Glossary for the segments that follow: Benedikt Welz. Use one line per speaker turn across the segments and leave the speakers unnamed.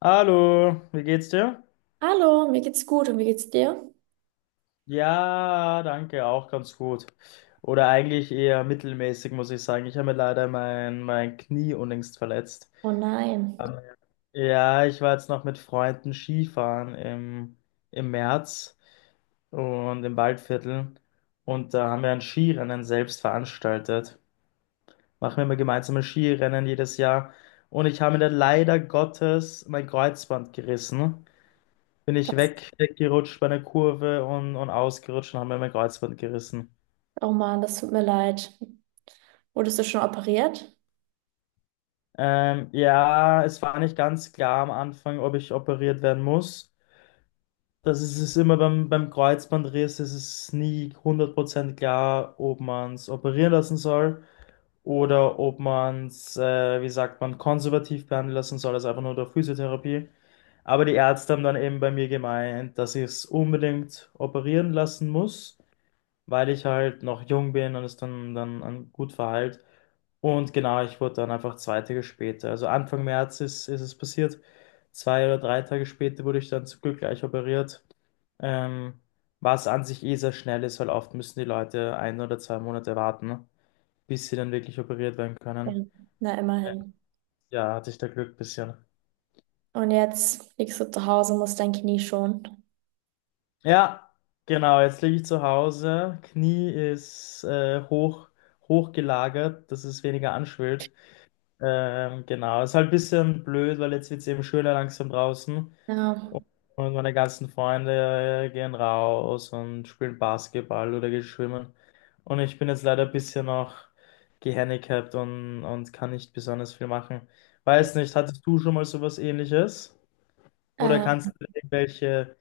Hallo, wie geht's dir?
Hallo, mir geht's gut und wie geht's dir?
Ja, danke, auch ganz gut. Oder eigentlich eher mittelmäßig, muss ich sagen. Ich habe mir leider mein Knie unlängst verletzt.
Oh nein,
Ähm, Ja, ich war jetzt noch mit Freunden Skifahren im März und im Waldviertel. Und da haben wir ein Skirennen selbst veranstaltet. Machen wir immer gemeinsame Skirennen jedes Jahr. Und ich habe mir da leider Gottes mein Kreuzband gerissen. Bin ich
das,
weggerutscht bei einer Kurve und ausgerutscht und habe mir mein Kreuzband gerissen.
oh Mann, das tut mir leid. Wurdest du schon operiert?
Ja, es war nicht ganz klar am Anfang, ob ich operiert werden muss. Das ist es immer beim Kreuzbandriss, ist es nie 100% klar, ob man es operieren lassen soll oder ob man es, wie sagt man, konservativ behandeln lassen soll, also einfach nur durch Physiotherapie. Aber die Ärzte haben dann eben bei mir gemeint, dass ich es unbedingt operieren lassen muss, weil ich halt noch jung bin und es dann gut war halt. Und genau, ich wurde dann einfach 2 Tage später, also Anfang März ist es passiert. 2 oder 3 Tage später wurde ich dann zum Glück gleich operiert. Ähm, Was an sich eh sehr schnell ist, weil oft müssen die Leute 1 oder 2 Monate warten, ne, bis sie dann wirklich operiert werden
Ja.
können.
Na, immerhin.
Ja, hatte ich da Glück bisschen.
Und jetzt liegst du zu Hause, musst dein Knie schonen.
Ja, genau, jetzt liege ich zu Hause. Knie ist hoch, hochgelagert, dass es weniger anschwillt. Genau, ist halt ein bisschen blöd, weil jetzt wird es eben schöner langsam draußen.
Ja,
Und meine ganzen Freunde gehen raus und spielen Basketball oder gehen schwimmen. Und ich bin jetzt leider ein bisschen noch gehandicapt und kann nicht besonders viel machen. Weiß nicht, hattest du schon mal sowas Ähnliches? Oder
äh,
kannst du mir irgendwelche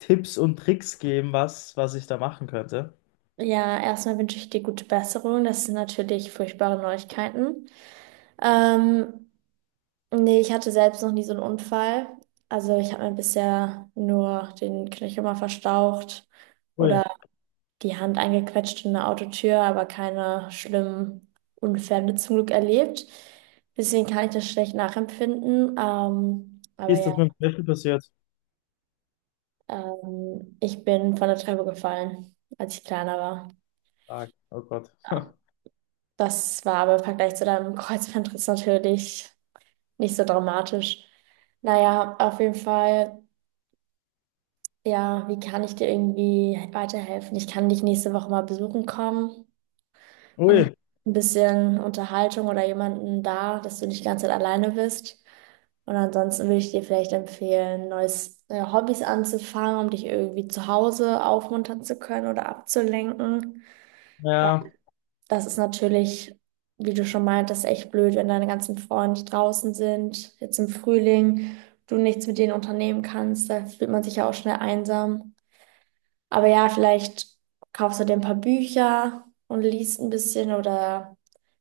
Tipps und Tricks geben, was ich da machen könnte?
ja, erstmal wünsche ich dir gute Besserung. Das sind natürlich furchtbare Neuigkeiten. Ähm, Nee, ich hatte selbst noch nie so einen Unfall. Also ich habe mir bisher nur den Knöchel mal verstaucht
Ui,
oder die Hand eingequetscht in eine Autotür, aber keine schlimmen Unfälle zum Glück erlebt. Deswegen kann ich das schlecht nachempfinden. Aber
ist
ja,
das mit dem Löffel passiert?
ich bin von der Treppe gefallen, als ich kleiner war.
Stark. Oh Gott.
Ja, das war aber im Vergleich zu deinem Kreuzbandriss natürlich nicht so dramatisch. Naja, auf jeden Fall. Ja, wie kann ich dir irgendwie weiterhelfen? Ich kann dich nächste Woche mal besuchen kommen. Dann
Ui,
ein bisschen Unterhaltung oder jemanden da, dass du nicht die ganze Zeit alleine bist. Und ansonsten würde ich dir vielleicht empfehlen, neues Hobbys anzufangen, um dich irgendwie zu Hause aufmuntern zu können oder abzulenken. Weil
ja.
das ist natürlich, wie du schon meintest, echt blöd, wenn deine ganzen Freunde draußen sind, jetzt im Frühling, du nichts mit denen unternehmen kannst, da fühlt man sich ja auch schnell einsam. Aber ja, vielleicht kaufst du dir ein paar Bücher und liest ein bisschen oder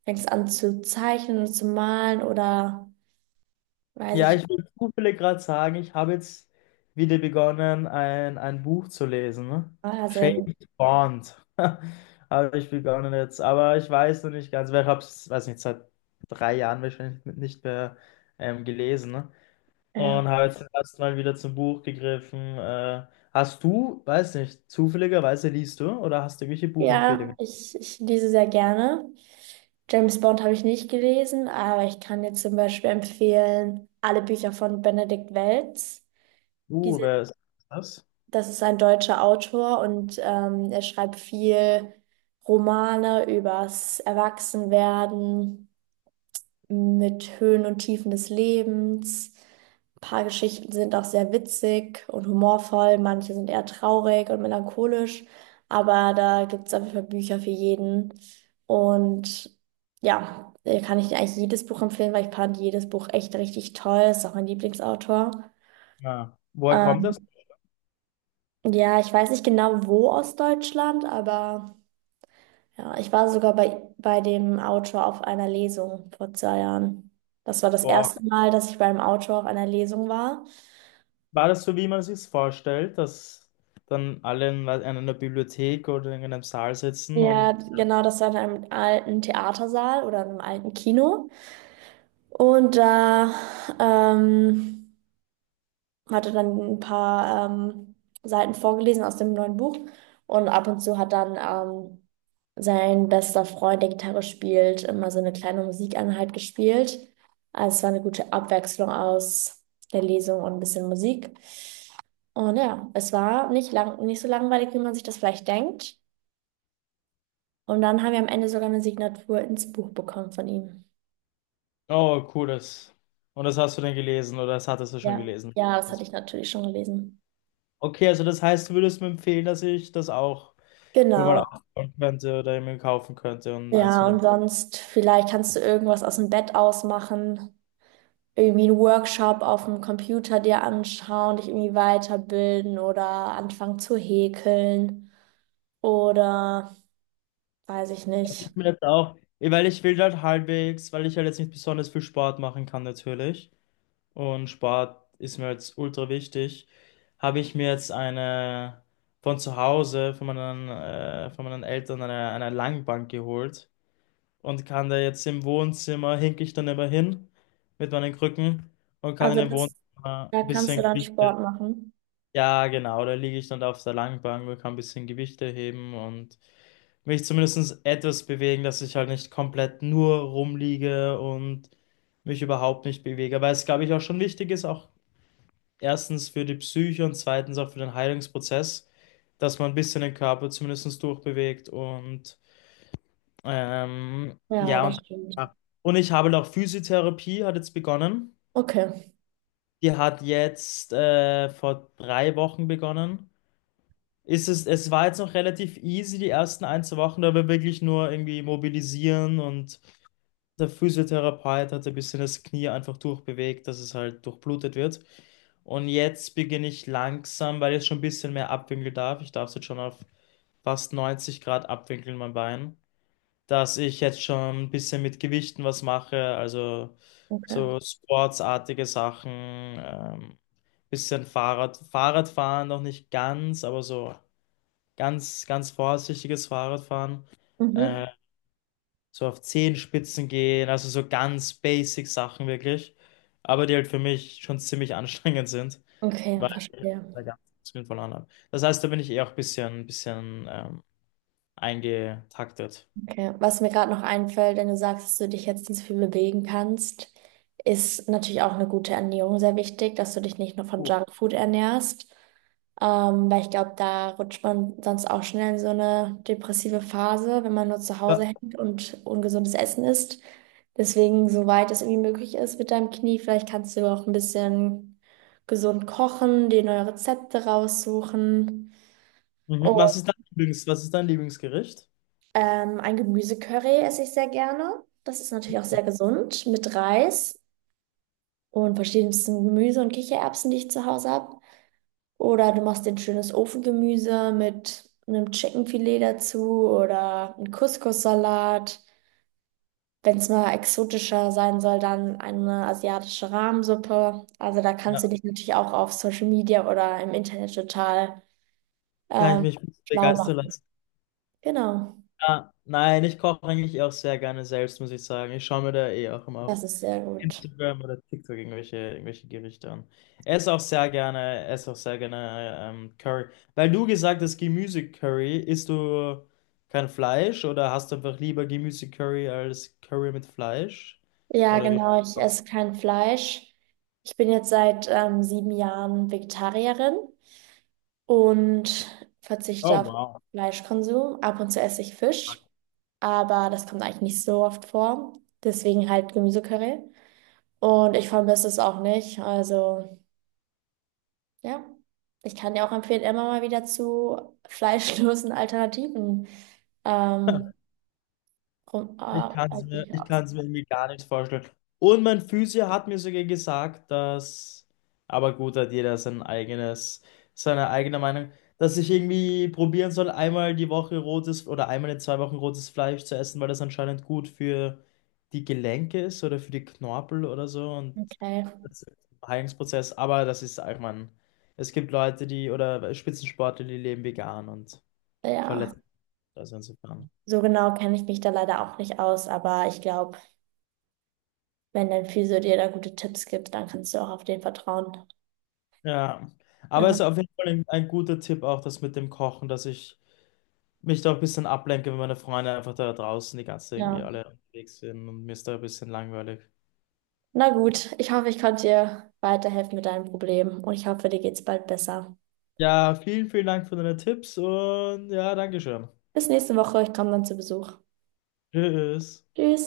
fängst an zu zeichnen und zu malen oder weiß
Ja,
ich nicht.
ich will zufällig gerade sagen, ich habe jetzt wieder begonnen, ein Buch zu lesen, ne?
Ah, sehr,
James Bond. Habe ich begonnen jetzt. Aber ich weiß noch nicht ganz, weil ich habe es, weiß nicht, seit 3 Jahren wahrscheinlich nicht mehr gelesen. Ne?
ja,
Und habe jetzt erst mal wieder zum Buch gegriffen. Hast du, weiß nicht, zufälligerweise liest du oder hast du irgendwelche
ja,
Buchempfehlungen?
ich lese sehr gerne. James Bond habe ich nicht gelesen, aber ich kann dir zum Beispiel empfehlen, alle Bücher von Benedikt Welz. Die sind,
Wer ist das?
das ist ein deutscher Autor und er schreibt viel Romane übers Erwachsenwerden mit Höhen und Tiefen des Lebens. Ein paar Geschichten sind auch sehr witzig und humorvoll, manche sind eher traurig und melancholisch, aber da gibt es auf jeden Fall Bücher für jeden. Und ja, kann ich eigentlich jedes Buch empfehlen, weil ich fand jedes Buch echt richtig toll. Ist auch mein Lieblingsautor.
Ja. Woher kommt das?
Ähm, ja, ich weiß nicht genau wo aus Deutschland, aber. Ja, ich war sogar bei dem Autor auf einer Lesung vor zwei Jahren. Das war das
Boah.
erste Mal, dass ich beim Autor auf einer Lesung war.
War das so, wie man sich vorstellt, dass dann alle in einer Bibliothek oder in einem Saal sitzen
Ja,
und
genau, das war in einem alten Theatersaal oder in einem alten Kino. Und da ähm, hat er dann ein paar Seiten vorgelesen aus dem neuen Buch. Und ab und zu hat dann sein bester Freund, der Gitarre spielt, immer so eine kleine Musikeinheit gespielt. Also es war eine gute Abwechslung aus der Lesung und ein bisschen Musik. Und ja, es war nicht lang, nicht so langweilig, wie man sich das vielleicht denkt. Und dann haben wir am Ende sogar eine Signatur ins Buch bekommen von ihm.
oh, cool, das. Und das hast du denn gelesen oder das hattest du schon
Ja,
gelesen?
ja, das
Das,
hatte ich natürlich schon gelesen.
okay, also das heißt, du würdest mir empfehlen, dass ich das auch mir mal
Genau.
aufbauen könnte oder mir kaufen könnte und eins von
Ja, und
dem.
sonst, vielleicht kannst du irgendwas aus dem Bett ausmachen, irgendwie einen Workshop auf dem Computer dir anschauen, dich irgendwie weiterbilden oder anfangen zu häkeln oder weiß ich
Also
nicht.
ich mir jetzt auch, weil ich will halt halbwegs, weil ich halt jetzt nicht besonders viel Sport machen kann natürlich, und Sport ist mir jetzt ultra wichtig, habe ich mir jetzt eine von zu Hause, von von meinen Eltern, eine Langbank geholt und kann da jetzt im Wohnzimmer, hinke ich dann immer hin mit meinen Krücken und kann in
Also
dem
das,
Wohnzimmer
da
ein
kannst du
bisschen
dann
Gewichte,
Sport machen.
ja genau, da liege ich dann auf der Langbank und kann ein bisschen Gewichte heben und mich zumindest etwas bewegen, dass ich halt nicht komplett nur rumliege und mich überhaupt nicht bewege, weil es, glaube ich, auch schon wichtig ist, auch erstens für die Psyche und zweitens auch für den Heilungsprozess, dass man ein bisschen den Körper zumindest durchbewegt und ähm,
Ja,
ja,
das
und,
stimmt.
und ich habe auch Physiotherapie hat jetzt begonnen.
Okay,
Die hat jetzt vor 3 Wochen begonnen. Es war jetzt noch relativ easy, die ersten 2 Wochen, da wir wirklich nur irgendwie mobilisieren und der Physiotherapeut hat ein bisschen das Knie einfach durchbewegt, dass es halt durchblutet wird. Und jetzt beginne ich langsam, weil ich jetzt schon ein bisschen mehr abwinkeln darf. Ich darf es jetzt schon auf fast 90 Grad abwinkeln, mein Bein. Dass ich jetzt schon ein bisschen mit Gewichten was mache, also
okay.
so sportsartige Sachen, bisschen Fahrradfahren noch nicht ganz, aber so ganz vorsichtiges Fahrradfahren. äh,
Mhm.
so auf Zehenspitzen gehen, also so ganz basic Sachen wirklich, aber die halt für mich schon ziemlich anstrengend sind,
Okay,
weil ich
verstehe.
da ganz viel verloren habe. Das heißt, da bin ich eh auch ein ein bisschen eingetaktet.
Okay. Was mir gerade noch einfällt, wenn du sagst, dass du dich jetzt nicht so viel bewegen kannst, ist natürlich auch eine gute Ernährung sehr wichtig, dass du dich nicht nur von
Oh.
Junkfood ernährst. Weil ich glaube, da rutscht man sonst auch schnell in so eine depressive Phase, wenn man nur zu Hause
Wa-
hängt und ungesundes Essen isst. Deswegen, soweit es irgendwie möglich ist mit deinem Knie, vielleicht kannst du auch ein bisschen gesund kochen, dir neue Rezepte raussuchen.
mhm. Was ist dein was ist dein Lieblingsgericht?
Ein Gemüsecurry esse ich sehr gerne. Das ist natürlich auch sehr gesund mit Reis und verschiedensten Gemüse und Kichererbsen, die ich zu Hause habe. Oder du machst dir ein schönes Ofengemüse mit einem Chickenfilet dazu oder einen Couscous-Salat. Wenn es mal exotischer sein soll, dann eine asiatische Rahmsuppe. Also da kannst du
Ja,
dich natürlich auch auf Social Media oder im Internet total
kann ich
ähm,
mich ein bisschen
schlau
begeistern
machen.
lassen.
Genau,
Ah, nein, ich koche eigentlich auch sehr gerne selbst, muss ich sagen. Ich schaue mir da eh auch immer auf
das ist sehr gut.
Instagram oder TikTok irgendwelche Gerichte an. Ess auch sehr gerne, ess auch sehr gerne Curry. Weil du gesagt hast, Gemüse-Curry, isst du kein Fleisch oder hast du einfach lieber Gemüse-Curry als Curry mit Fleisch?
Ja,
Oder wie?
genau. Ich esse kein Fleisch. Ich bin jetzt seit 7 Jahren Vegetarierin und verzichte
Oh,
auf
wow.
Fleischkonsum. Ab und zu esse ich Fisch, aber das kommt eigentlich nicht so oft vor. Deswegen halt Gemüsecurry. Und ich vermisse es auch nicht. Also ja, ich kann dir auch empfehlen, immer mal wieder zu fleischlosen Alternativen ähm,
Ich kann es
halt
mir,
dich
ich
aus.
kann es mir irgendwie gar nicht vorstellen. Und mein Physio hat mir sogar gesagt, dass, aber gut, hat jeder sein eigenes, seine eigene Meinung, dass ich irgendwie probieren soll, einmal die Woche rotes oder einmal in 2 Wochen rotes Fleisch zu essen, weil das anscheinend gut für die Gelenke ist oder für die Knorpel oder so und
Okay.
das ist ein Heilungsprozess. Aber das ist, ich meine, es gibt Leute, die oder Spitzensportler, die leben vegan und
Ja.
verletzen. Also insofern.
So genau kenne ich mich da leider auch nicht aus, aber ich glaube, wenn dein Physio dir da gute Tipps gibt, dann kannst du auch auf den vertrauen.
Ja, aber es
Ja,
ist auf jeden Fall ein guter Tipp auch, das mit dem Kochen, dass ich mich da ein bisschen ablenke, wenn meine Freunde einfach da draußen die ganze Zeit irgendwie
ja.
alle unterwegs sind und mir ist da ein bisschen langweilig.
Na gut, ich hoffe, ich konnte dir weiterhelfen mit deinem Problem und ich hoffe, dir geht's bald besser.
Ja, vielen Dank für deine Tipps und ja, Dankeschön.
Bis nächste Woche, ich komme dann zu Besuch.
Tschüss.
Tschüss.